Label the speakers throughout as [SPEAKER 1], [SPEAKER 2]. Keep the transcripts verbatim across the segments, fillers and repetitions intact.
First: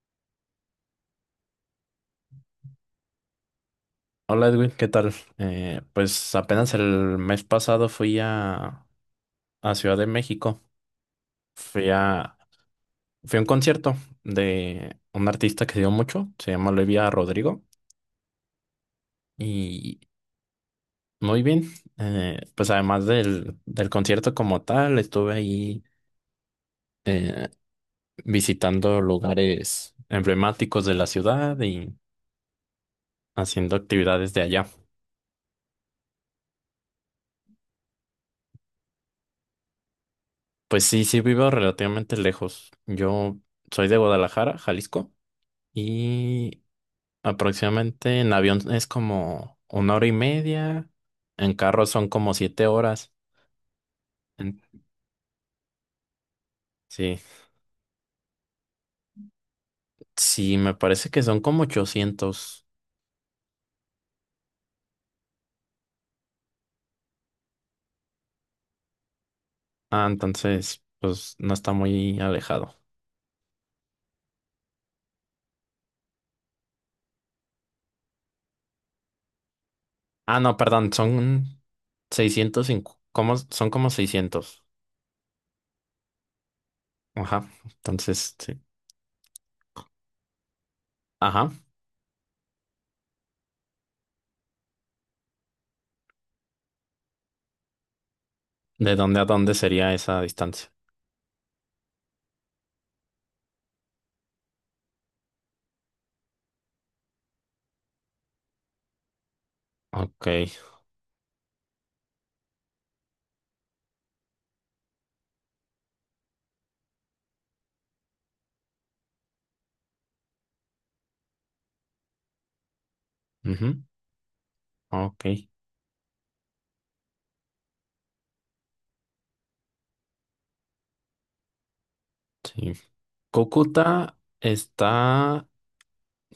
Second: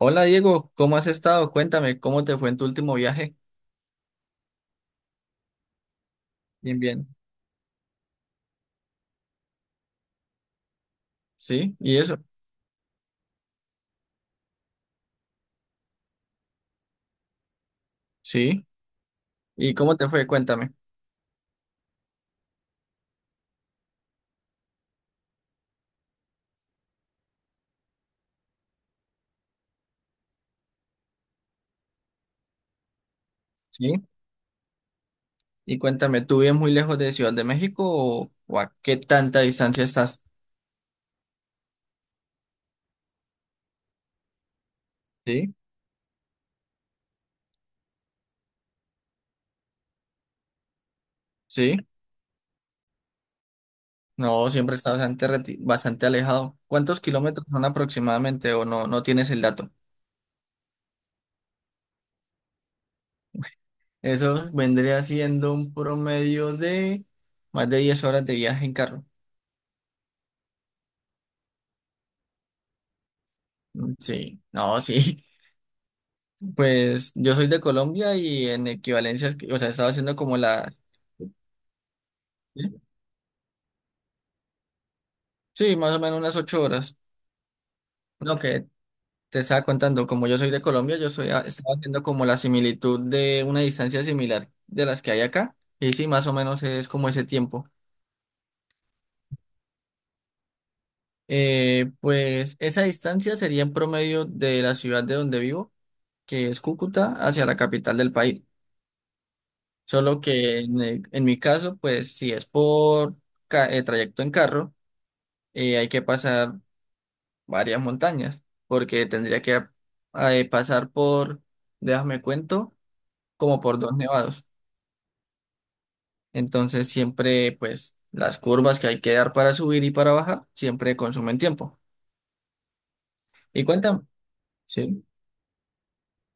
[SPEAKER 1] Hola Diego, ¿cómo has estado? Cuéntame, ¿cómo te fue en tu último viaje?
[SPEAKER 2] Hola Edwin, ¿qué tal? Eh, pues apenas
[SPEAKER 1] Bien,
[SPEAKER 2] el
[SPEAKER 1] bien.
[SPEAKER 2] mes pasado fui a, a Ciudad de México.
[SPEAKER 1] ¿Sí?
[SPEAKER 2] Fui
[SPEAKER 1] ¿Y eso?
[SPEAKER 2] a, fui a un concierto de un artista que dio mucho, se llama Olivia Rodrigo.
[SPEAKER 1] Sí. ¿Y cómo
[SPEAKER 2] Y
[SPEAKER 1] te fue? Cuéntame.
[SPEAKER 2] muy bien, eh, pues además del, del concierto como tal, estuve ahí eh, visitando lugares emblemáticos de la ciudad y haciendo
[SPEAKER 1] Sí.
[SPEAKER 2] actividades de allá.
[SPEAKER 1] Y cuéntame, ¿tú vives muy lejos de Ciudad de México o, o a qué tanta distancia estás?
[SPEAKER 2] Pues sí, sí vivo relativamente lejos. Yo soy de Guadalajara, Jalisco.
[SPEAKER 1] Sí.
[SPEAKER 2] Y aproximadamente en avión es como una hora y media, en
[SPEAKER 1] Sí.
[SPEAKER 2] carro son como siete horas.
[SPEAKER 1] No,
[SPEAKER 2] En-
[SPEAKER 1] siempre está bastante, reti- bastante alejado. ¿Cuántos
[SPEAKER 2] sí,
[SPEAKER 1] kilómetros son aproximadamente o no, no tienes el dato?
[SPEAKER 2] sí, me parece que son como ochocientos.
[SPEAKER 1] Eso vendría siendo un promedio de más de diez horas de viaje en carro.
[SPEAKER 2] Ah, entonces, pues no está muy alejado.
[SPEAKER 1] Mm, Sí, no, sí. Pues yo soy de Colombia y en equivalencias, que- o sea, estaba haciendo como
[SPEAKER 2] Ah, no,
[SPEAKER 1] la.
[SPEAKER 2] perdón, son seiscientos cinco, como, son como seiscientos.
[SPEAKER 1] Sí, más o menos unas ocho horas.
[SPEAKER 2] Ajá, entonces,
[SPEAKER 1] Lo
[SPEAKER 2] sí.
[SPEAKER 1] que te estaba contando, como yo soy de Colombia, yo soy, ah,
[SPEAKER 2] Ajá,
[SPEAKER 1] estaba haciendo como la similitud de una distancia similar de las que hay acá. Y sí, más o menos es como ese tiempo.
[SPEAKER 2] ¿de dónde a dónde sería esa distancia?
[SPEAKER 1] Eh, pues esa distancia sería en promedio de la ciudad de donde vivo, que es Cúcuta, hacia la capital del país. Solo
[SPEAKER 2] Ok,
[SPEAKER 1] que en, el- en mi caso, pues si es por ca- eh, trayecto en carro, eh, hay que pasar varias montañas, porque tendría que eh, pasar por, déjame cuento, como por
[SPEAKER 2] ujú,
[SPEAKER 1] dos nevados.
[SPEAKER 2] ok,
[SPEAKER 1] Entonces siempre, pues, las curvas que hay que dar para subir y para bajar, siempre consumen tiempo.
[SPEAKER 2] sí.
[SPEAKER 1] Y cuéntame,
[SPEAKER 2] Cúcuta
[SPEAKER 1] sí,
[SPEAKER 2] está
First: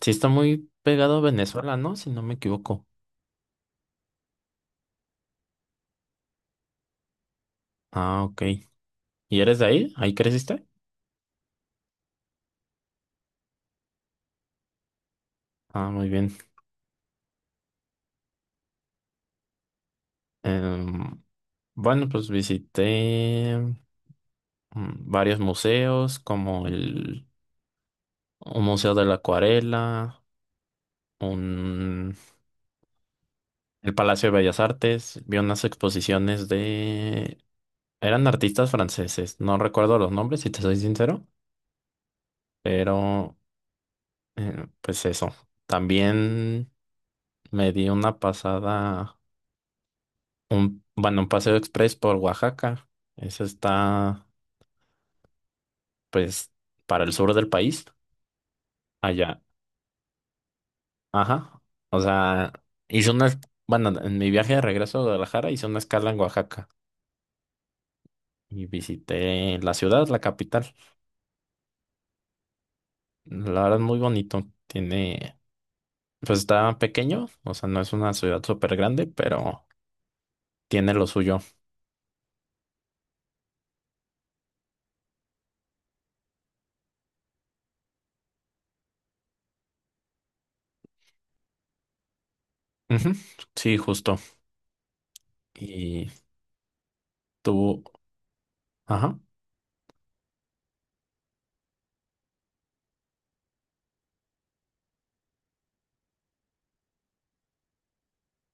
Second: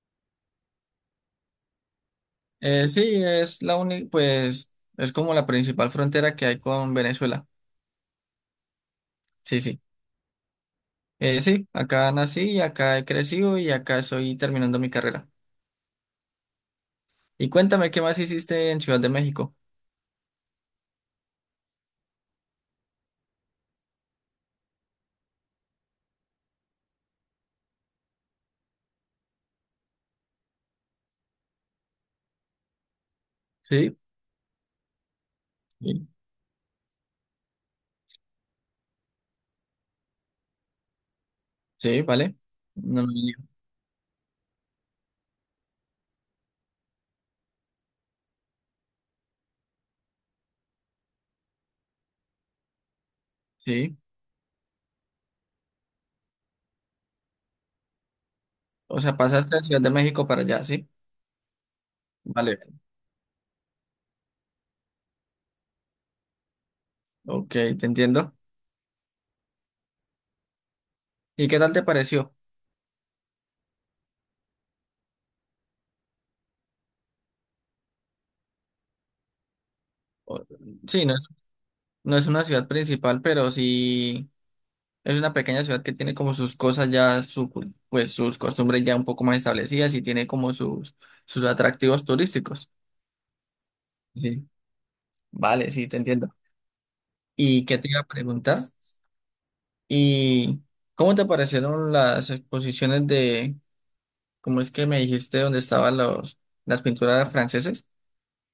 [SPEAKER 2] Sí está muy pegado a Venezuela, ¿no? Si no me equivoco.
[SPEAKER 1] Eh, sí, es la única, pues, es como la principal frontera que hay con Venezuela.
[SPEAKER 2] Ah, ok. ¿Y eres
[SPEAKER 1] Sí,
[SPEAKER 2] de
[SPEAKER 1] sí.
[SPEAKER 2] ahí? ¿Ahí creciste?
[SPEAKER 1] Eh, sí, acá nací, acá he crecido y acá estoy terminando mi carrera.
[SPEAKER 2] Ah, muy bien.
[SPEAKER 1] Y cuéntame, ¿qué más hiciste en Ciudad de México?
[SPEAKER 2] Em, bueno, pues visité mm, varios museos, como el un Museo de la Acuarela, un, el
[SPEAKER 1] Sí,
[SPEAKER 2] Palacio de Bellas Artes. Vi unas
[SPEAKER 1] sí,
[SPEAKER 2] exposiciones de... Eran artistas franceses, no recuerdo los nombres, si te soy sincero,
[SPEAKER 1] sí, vale. No, no,
[SPEAKER 2] pero
[SPEAKER 1] no.
[SPEAKER 2] eh, pues eso. También me di una pasada Un, bueno, un paseo express por Oaxaca. Eso
[SPEAKER 1] sí.
[SPEAKER 2] está, pues, para el sur del país,
[SPEAKER 1] O sea,
[SPEAKER 2] allá.
[SPEAKER 1] pasaste de Ciudad de México para allá, ¿sí?
[SPEAKER 2] Ajá. O sea,
[SPEAKER 1] Vale,
[SPEAKER 2] hice una, es- bueno, en mi viaje de regreso a Guadalajara hice una escala en Oaxaca
[SPEAKER 1] ok, te entiendo.
[SPEAKER 2] y visité la ciudad, la capital.
[SPEAKER 1] ¿Y qué tal te pareció?
[SPEAKER 2] La verdad, muy bonito. Tiene, pues está pequeño, o sea, no es una ciudad súper grande, pero
[SPEAKER 1] O-
[SPEAKER 2] tiene
[SPEAKER 1] Sí,
[SPEAKER 2] lo
[SPEAKER 1] no es,
[SPEAKER 2] suyo.
[SPEAKER 1] no es una ciudad principal, pero sí es una pequeña ciudad que tiene como sus cosas ya, su, cul- pues sus costumbres ya un poco más establecidas y tiene como sus, sus atractivos turísticos.
[SPEAKER 2] Ujú, sí, justo.
[SPEAKER 1] Sí, vale, sí, te
[SPEAKER 2] Y
[SPEAKER 1] entiendo. ¿Y qué
[SPEAKER 2] tú,
[SPEAKER 1] te iba a preguntar?
[SPEAKER 2] ajá.
[SPEAKER 1] ¿Y cómo te parecieron las exposiciones de, cómo es que me dijiste, dónde estaban los, las pinturas franceses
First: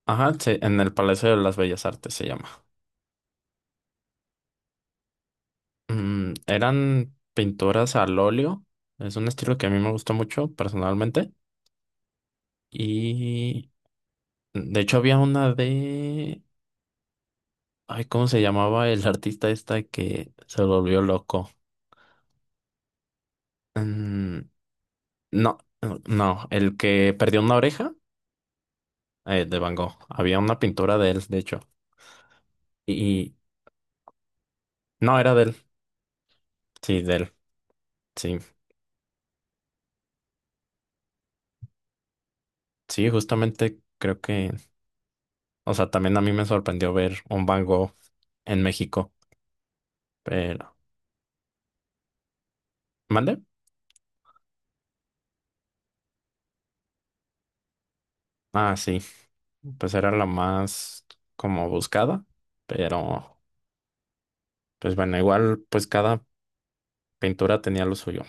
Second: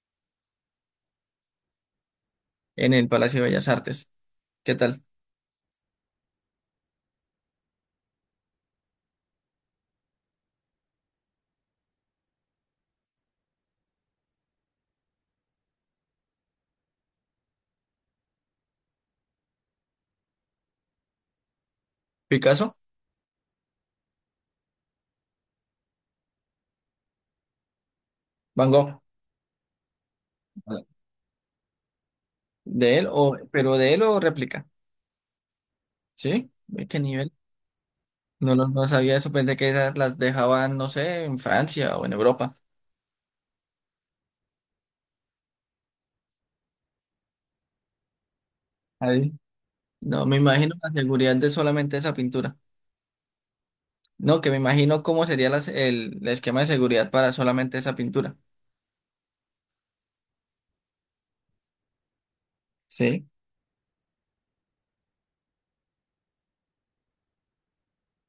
[SPEAKER 2] Ajá, sí, en el Palacio de las Bellas Artes se llama.
[SPEAKER 1] en el Palacio de Bellas Artes? ¿Qué tal?
[SPEAKER 2] Mm, eran pinturas al óleo. Es un estilo que a mí me gustó mucho personalmente. Y mm, de hecho había una de... Ay, ¿cómo se llamaba el artista esta que se volvió loco?
[SPEAKER 1] Picasso,
[SPEAKER 2] Mm, no, no, no, el que perdió una oreja,
[SPEAKER 1] Van Gogh,
[SPEAKER 2] eh, de Van Gogh. Había una pintura de él, de hecho.
[SPEAKER 1] de él
[SPEAKER 2] Y
[SPEAKER 1] o, pero de él o réplica,
[SPEAKER 2] no, era de él.
[SPEAKER 1] ¿sí? ¿Ve qué
[SPEAKER 2] Sí, de
[SPEAKER 1] nivel?
[SPEAKER 2] él. Sí,
[SPEAKER 1] No, lo- no, sabía eso, pensé que esas las dejaban, no sé, en Francia o en Europa.
[SPEAKER 2] sí, justamente creo que... O sea, también a mí me sorprendió ver un Van Gogh en México.
[SPEAKER 1] Ahí. No, me imagino
[SPEAKER 2] Pero...
[SPEAKER 1] la seguridad de solamente esa pintura.
[SPEAKER 2] ¿Mande?
[SPEAKER 1] No, que me imagino cómo sería las- el, el esquema de seguridad para solamente esa pintura.
[SPEAKER 2] Ah, sí. Pues era la más como buscada,
[SPEAKER 1] Sí,
[SPEAKER 2] pero pues bueno, igual pues cada pintura tenía lo suyo.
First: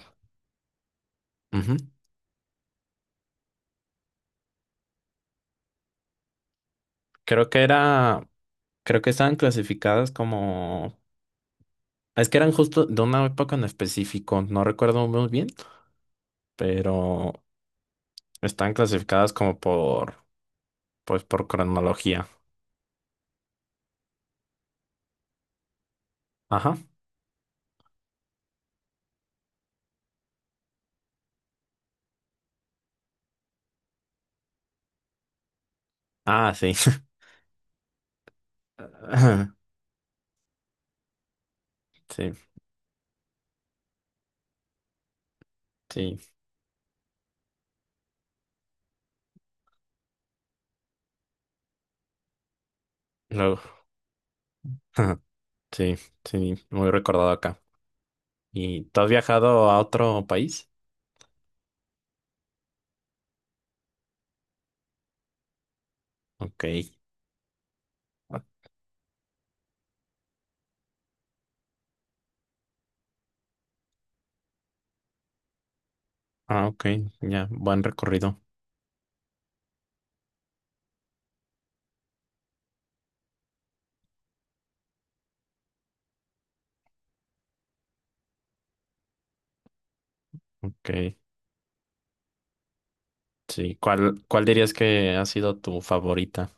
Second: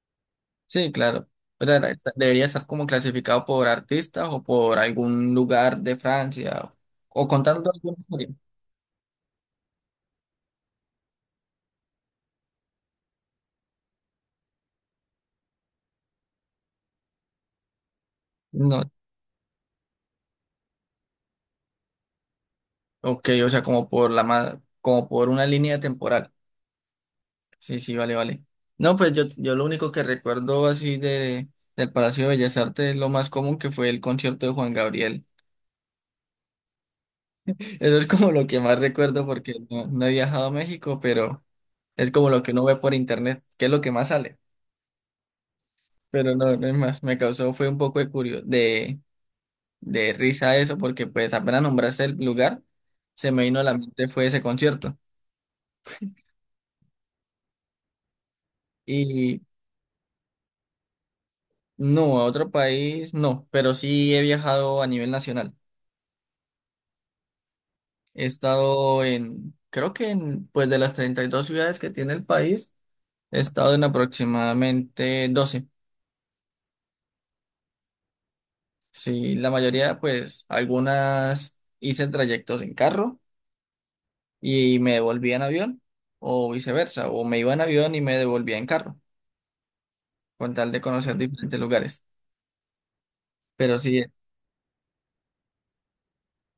[SPEAKER 1] sí, claro. O sea,
[SPEAKER 2] Ujú.
[SPEAKER 1] era- esta- debería estar como clasificado por artistas o por algún lugar de Francia o, o
[SPEAKER 2] Creo que
[SPEAKER 1] contando alguna
[SPEAKER 2] era,
[SPEAKER 1] historia.
[SPEAKER 2] Creo que estaban clasificadas como, es que eran justo de una época en específico, no recuerdo muy bien, pero están
[SPEAKER 1] No,
[SPEAKER 2] clasificadas como por, pues por cronología.
[SPEAKER 1] ok, o sea, como por la ma- como por una línea temporal.
[SPEAKER 2] Ajá.
[SPEAKER 1] Sí, sí, vale, vale. No, pues yo, yo lo único que recuerdo así de del Palacio de Bellas Artes es lo más común que fue el concierto de Juan Gabriel.
[SPEAKER 2] Ah, sí.
[SPEAKER 1] Eso es como lo que más recuerdo porque no, no he viajado a México, pero es como
[SPEAKER 2] Sí,
[SPEAKER 1] lo que uno ve por internet, que es lo que más sale.
[SPEAKER 2] sí.
[SPEAKER 1] Pero no, no es más, me causó fue un poco de curio, de, de risa eso, porque pues apenas nombraste el lugar, se me vino
[SPEAKER 2] Luego,
[SPEAKER 1] a la mente fue ese concierto.
[SPEAKER 2] sí, sí, muy recordado acá. ¿Y tú has viajado a otro país?
[SPEAKER 1] No, a otro país no, pero sí he viajado a nivel nacional.
[SPEAKER 2] Ok.
[SPEAKER 1] He estado en, creo que en, pues de las treinta y dos ciudades que tiene el país, he estado en aproximadamente doce.
[SPEAKER 2] Ah, ok, ya, buen recorrido.
[SPEAKER 1] Sí, la mayoría, pues algunas hice trayectos en carro y me devolvía en avión o viceversa, o me iba en avión y me devolvía en carro, con tal de
[SPEAKER 2] Ok,
[SPEAKER 1] conocer diferentes lugares.
[SPEAKER 2] sí.
[SPEAKER 1] Pero sí,
[SPEAKER 2] ¿Cuál, cuál dirías que ha sido tu favorita?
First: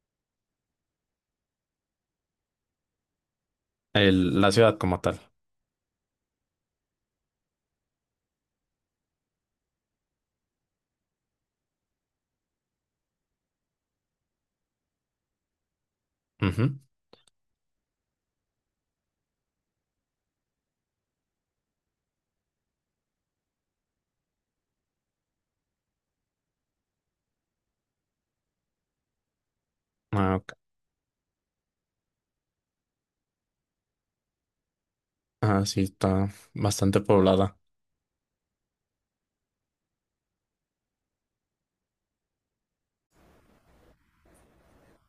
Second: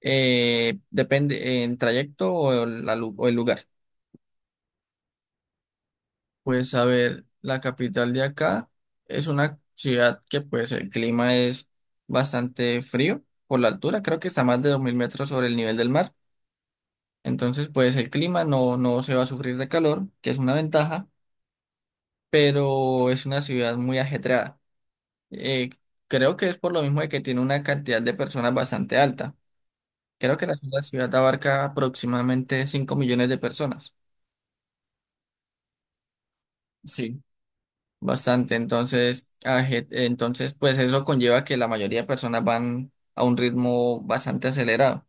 [SPEAKER 1] eh, depende en trayecto o el la lu- o el lugar.
[SPEAKER 2] El, la ciudad como tal.
[SPEAKER 1] Pues a ver, la capital de acá es una ciudad que pues el clima es bastante frío por la altura, creo que está más de dos mil metros sobre el nivel del mar,
[SPEAKER 2] Ujú.
[SPEAKER 1] entonces pues el clima no, no se va a sufrir de calor, que es una ventaja, pero es una ciudad muy ajetreada. Eh, Creo que es por lo mismo de que tiene una cantidad de personas bastante alta.
[SPEAKER 2] Ah,
[SPEAKER 1] Creo que
[SPEAKER 2] ok.
[SPEAKER 1] la la ciudad abarca aproximadamente cinco millones de personas.
[SPEAKER 2] Ah, sí, está bastante
[SPEAKER 1] Sí.
[SPEAKER 2] poblada.
[SPEAKER 1] Bastante, entonces, a entonces, pues eso conlleva que la mayoría de personas van a un ritmo bastante acelerado.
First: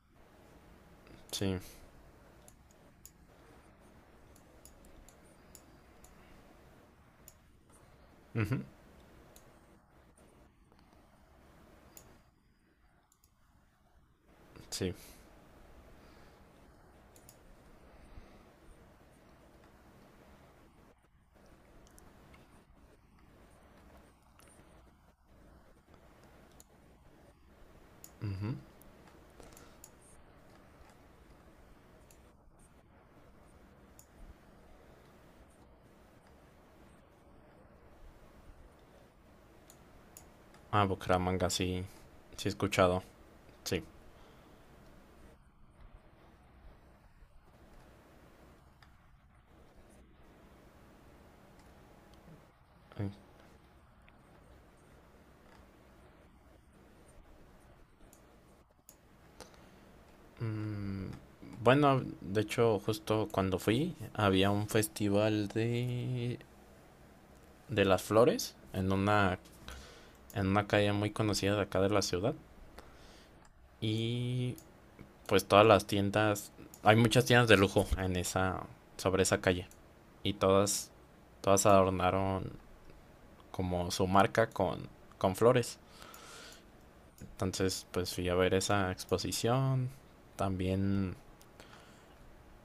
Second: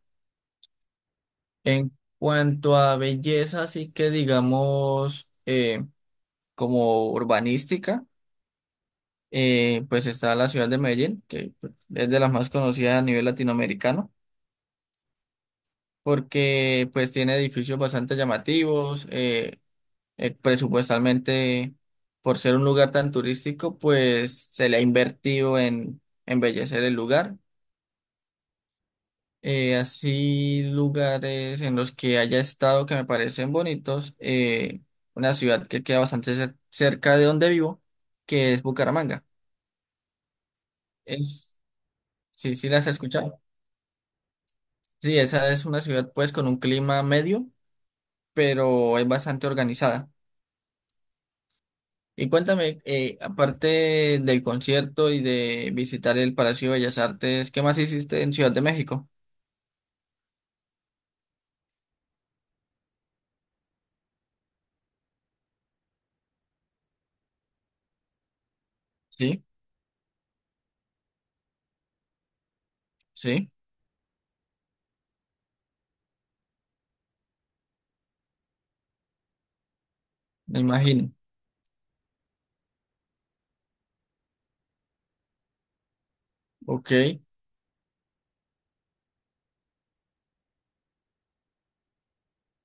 [SPEAKER 2] Sí,
[SPEAKER 1] En cuanto a belleza, sí que digamos, eh, como urbanística,
[SPEAKER 2] ujú,
[SPEAKER 1] eh, pues está la ciudad de Medellín, que pues, es de las más conocidas a nivel latinoamericano,
[SPEAKER 2] sí,
[SPEAKER 1] porque pues tiene edificios bastante llamativos, eh, eh, presupuestalmente, por ser un lugar tan turístico, pues se le ha invertido en embellecer el lugar.
[SPEAKER 2] ujú.
[SPEAKER 1] Eh, así, lugares en los que haya estado que me parecen bonitos. Eh, una ciudad que queda bastante cer- cerca de donde vivo, que es Bucaramanga.
[SPEAKER 2] Ah, Bucaramanga,
[SPEAKER 1] Es-
[SPEAKER 2] sí, sí he
[SPEAKER 1] sí, sí las he
[SPEAKER 2] escuchado,
[SPEAKER 1] escuchado.
[SPEAKER 2] sí.
[SPEAKER 1] Sí, esa es una ciudad pues con un clima medio, pero es bastante organizada. Y cuéntame,
[SPEAKER 2] Ay,
[SPEAKER 1] eh, aparte del concierto y de visitar el Palacio de Bellas Artes, ¿qué más hiciste en Ciudad de México?
[SPEAKER 2] mm, bueno, de hecho, justo cuando fui, había un festival de, de, las flores en una,
[SPEAKER 1] Sí,
[SPEAKER 2] en una calle muy conocida de acá de la ciudad.
[SPEAKER 1] sí,
[SPEAKER 2] Y pues todas las tiendas, hay muchas tiendas de lujo en esa, sobre esa calle y
[SPEAKER 1] me
[SPEAKER 2] todas,
[SPEAKER 1] imagino.
[SPEAKER 2] todas adornaron como su marca con, con flores.
[SPEAKER 1] Ok,
[SPEAKER 2] Entonces, pues fui a ver esa exposición. También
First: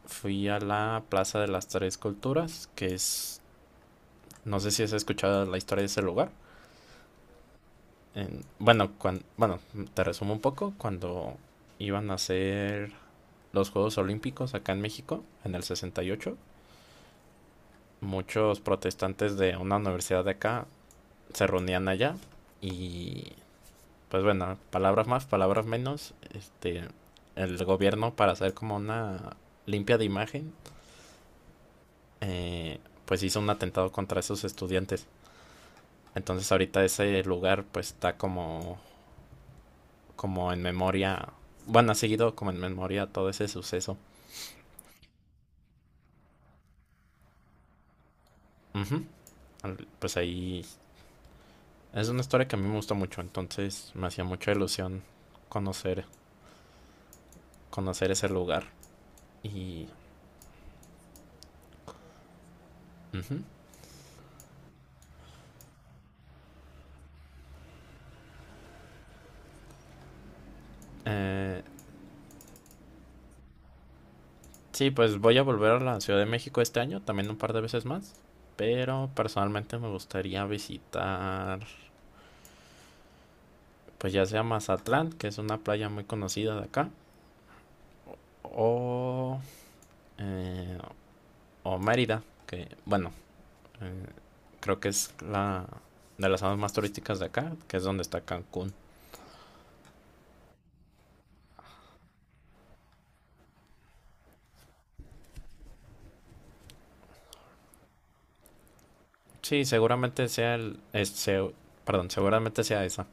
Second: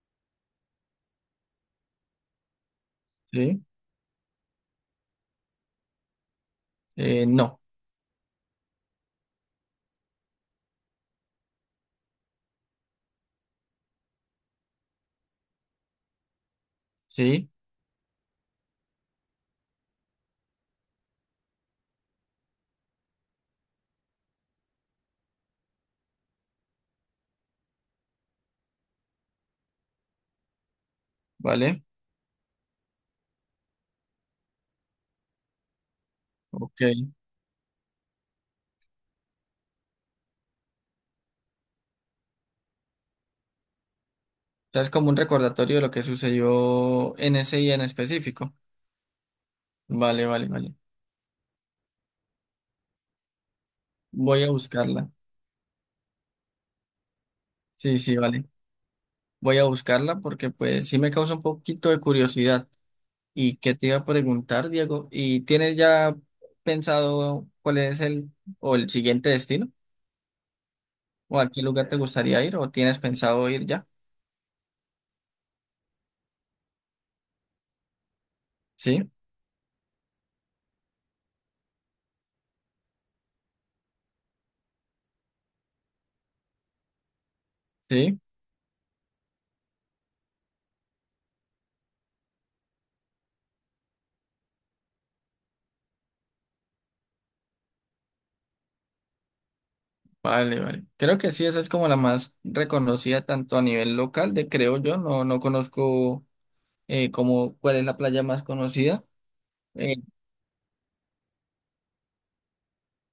[SPEAKER 2] fui a la Plaza de las Tres Culturas, que es,
[SPEAKER 1] sí,
[SPEAKER 2] no sé si has escuchado la historia de ese lugar.
[SPEAKER 1] eh, no,
[SPEAKER 2] En- bueno, cuan- bueno, Te resumo un poco, cuando iban a hacer los Juegos Olímpicos acá en México, en el sesenta y ocho,
[SPEAKER 1] sí,
[SPEAKER 2] muchos protestantes de una universidad de acá se reunían allá y pues bueno, palabras más, palabras menos, este, el gobierno, para hacer como una limpia de imagen,
[SPEAKER 1] vale.
[SPEAKER 2] eh, pues hizo un atentado contra esos estudiantes. Entonces
[SPEAKER 1] Ok.
[SPEAKER 2] ahorita
[SPEAKER 1] O
[SPEAKER 2] ese lugar pues está como, como, en memoria, bueno, ha seguido como en memoria todo ese suceso.
[SPEAKER 1] sea, es como un recordatorio de lo que sucedió en ese día en específico.
[SPEAKER 2] Ujú. Al- Pues
[SPEAKER 1] Vale, vale,
[SPEAKER 2] ahí
[SPEAKER 1] vale.
[SPEAKER 2] es una historia que a mí me gusta mucho, entonces me hacía
[SPEAKER 1] Voy a
[SPEAKER 2] mucha ilusión
[SPEAKER 1] buscarla.
[SPEAKER 2] conocer,
[SPEAKER 1] Sí,
[SPEAKER 2] conocer
[SPEAKER 1] sí,
[SPEAKER 2] ese
[SPEAKER 1] vale.
[SPEAKER 2] lugar.
[SPEAKER 1] Voy a
[SPEAKER 2] Y...
[SPEAKER 1] buscarla porque pues sí me causa un poquito de curiosidad.
[SPEAKER 2] Ujú.
[SPEAKER 1] ¿Y qué te iba a preguntar, Diego? ¿Y tienes ya pensado cuál es el o el siguiente destino? ¿O a
[SPEAKER 2] Eh,
[SPEAKER 1] qué lugar te gustaría ir? ¿O tienes pensado ir ya?
[SPEAKER 2] sí, pues voy a volver a la Ciudad de México este año, también un par de veces más.
[SPEAKER 1] Sí,
[SPEAKER 2] Pero personalmente me gustaría visitar, pues ya sea Mazatlán, que es una playa muy conocida de acá,
[SPEAKER 1] sí.
[SPEAKER 2] o, eh, o Mérida, que bueno, eh, creo que es la de las zonas más turísticas de acá, que es donde está Cancún.
[SPEAKER 1] Vale, vale. Creo que sí, esa es como la más reconocida tanto a nivel local, de creo yo. No, no conozco eh, como cuál es la playa más conocida.
[SPEAKER 2] Sí,
[SPEAKER 1] Eh,
[SPEAKER 2] seguramente sea el, es- se- perdón, seguramente sea esa.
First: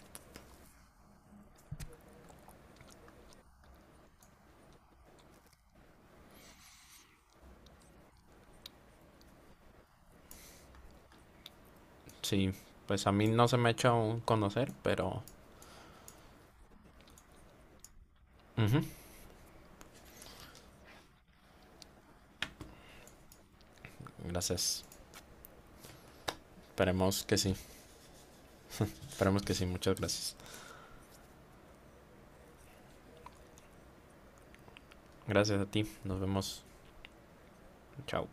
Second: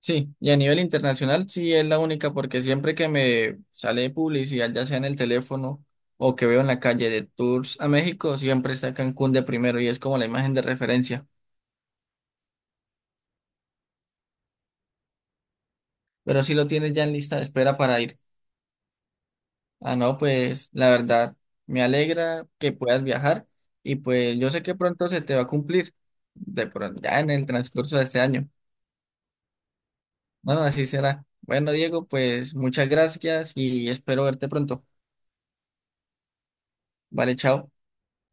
[SPEAKER 1] sí, y a nivel internacional sí es la única porque siempre que me sale publicidad, ya sea en el teléfono o que veo en la calle de tours a México, siempre está Cancún de primero y es como la imagen de referencia.
[SPEAKER 2] Sí, pues a mí no se me ha hecho aún conocer, pero
[SPEAKER 1] Pero si lo tienes ya en lista de espera para ir.
[SPEAKER 2] ujú.
[SPEAKER 1] Ah, no, pues la verdad, me alegra que puedas viajar y pues yo sé que
[SPEAKER 2] Gracias.
[SPEAKER 1] pronto se te va a cumplir, de pronto, ya
[SPEAKER 2] Esperemos
[SPEAKER 1] en
[SPEAKER 2] que
[SPEAKER 1] el
[SPEAKER 2] sí.
[SPEAKER 1] transcurso de este año.
[SPEAKER 2] Esperemos que sí. Muchas gracias.
[SPEAKER 1] Bueno, así será. Bueno, Diego, pues muchas gracias y espero verte pronto.
[SPEAKER 2] Gracias a ti. Nos vemos.
[SPEAKER 1] Vale, chao.
[SPEAKER 2] Chao.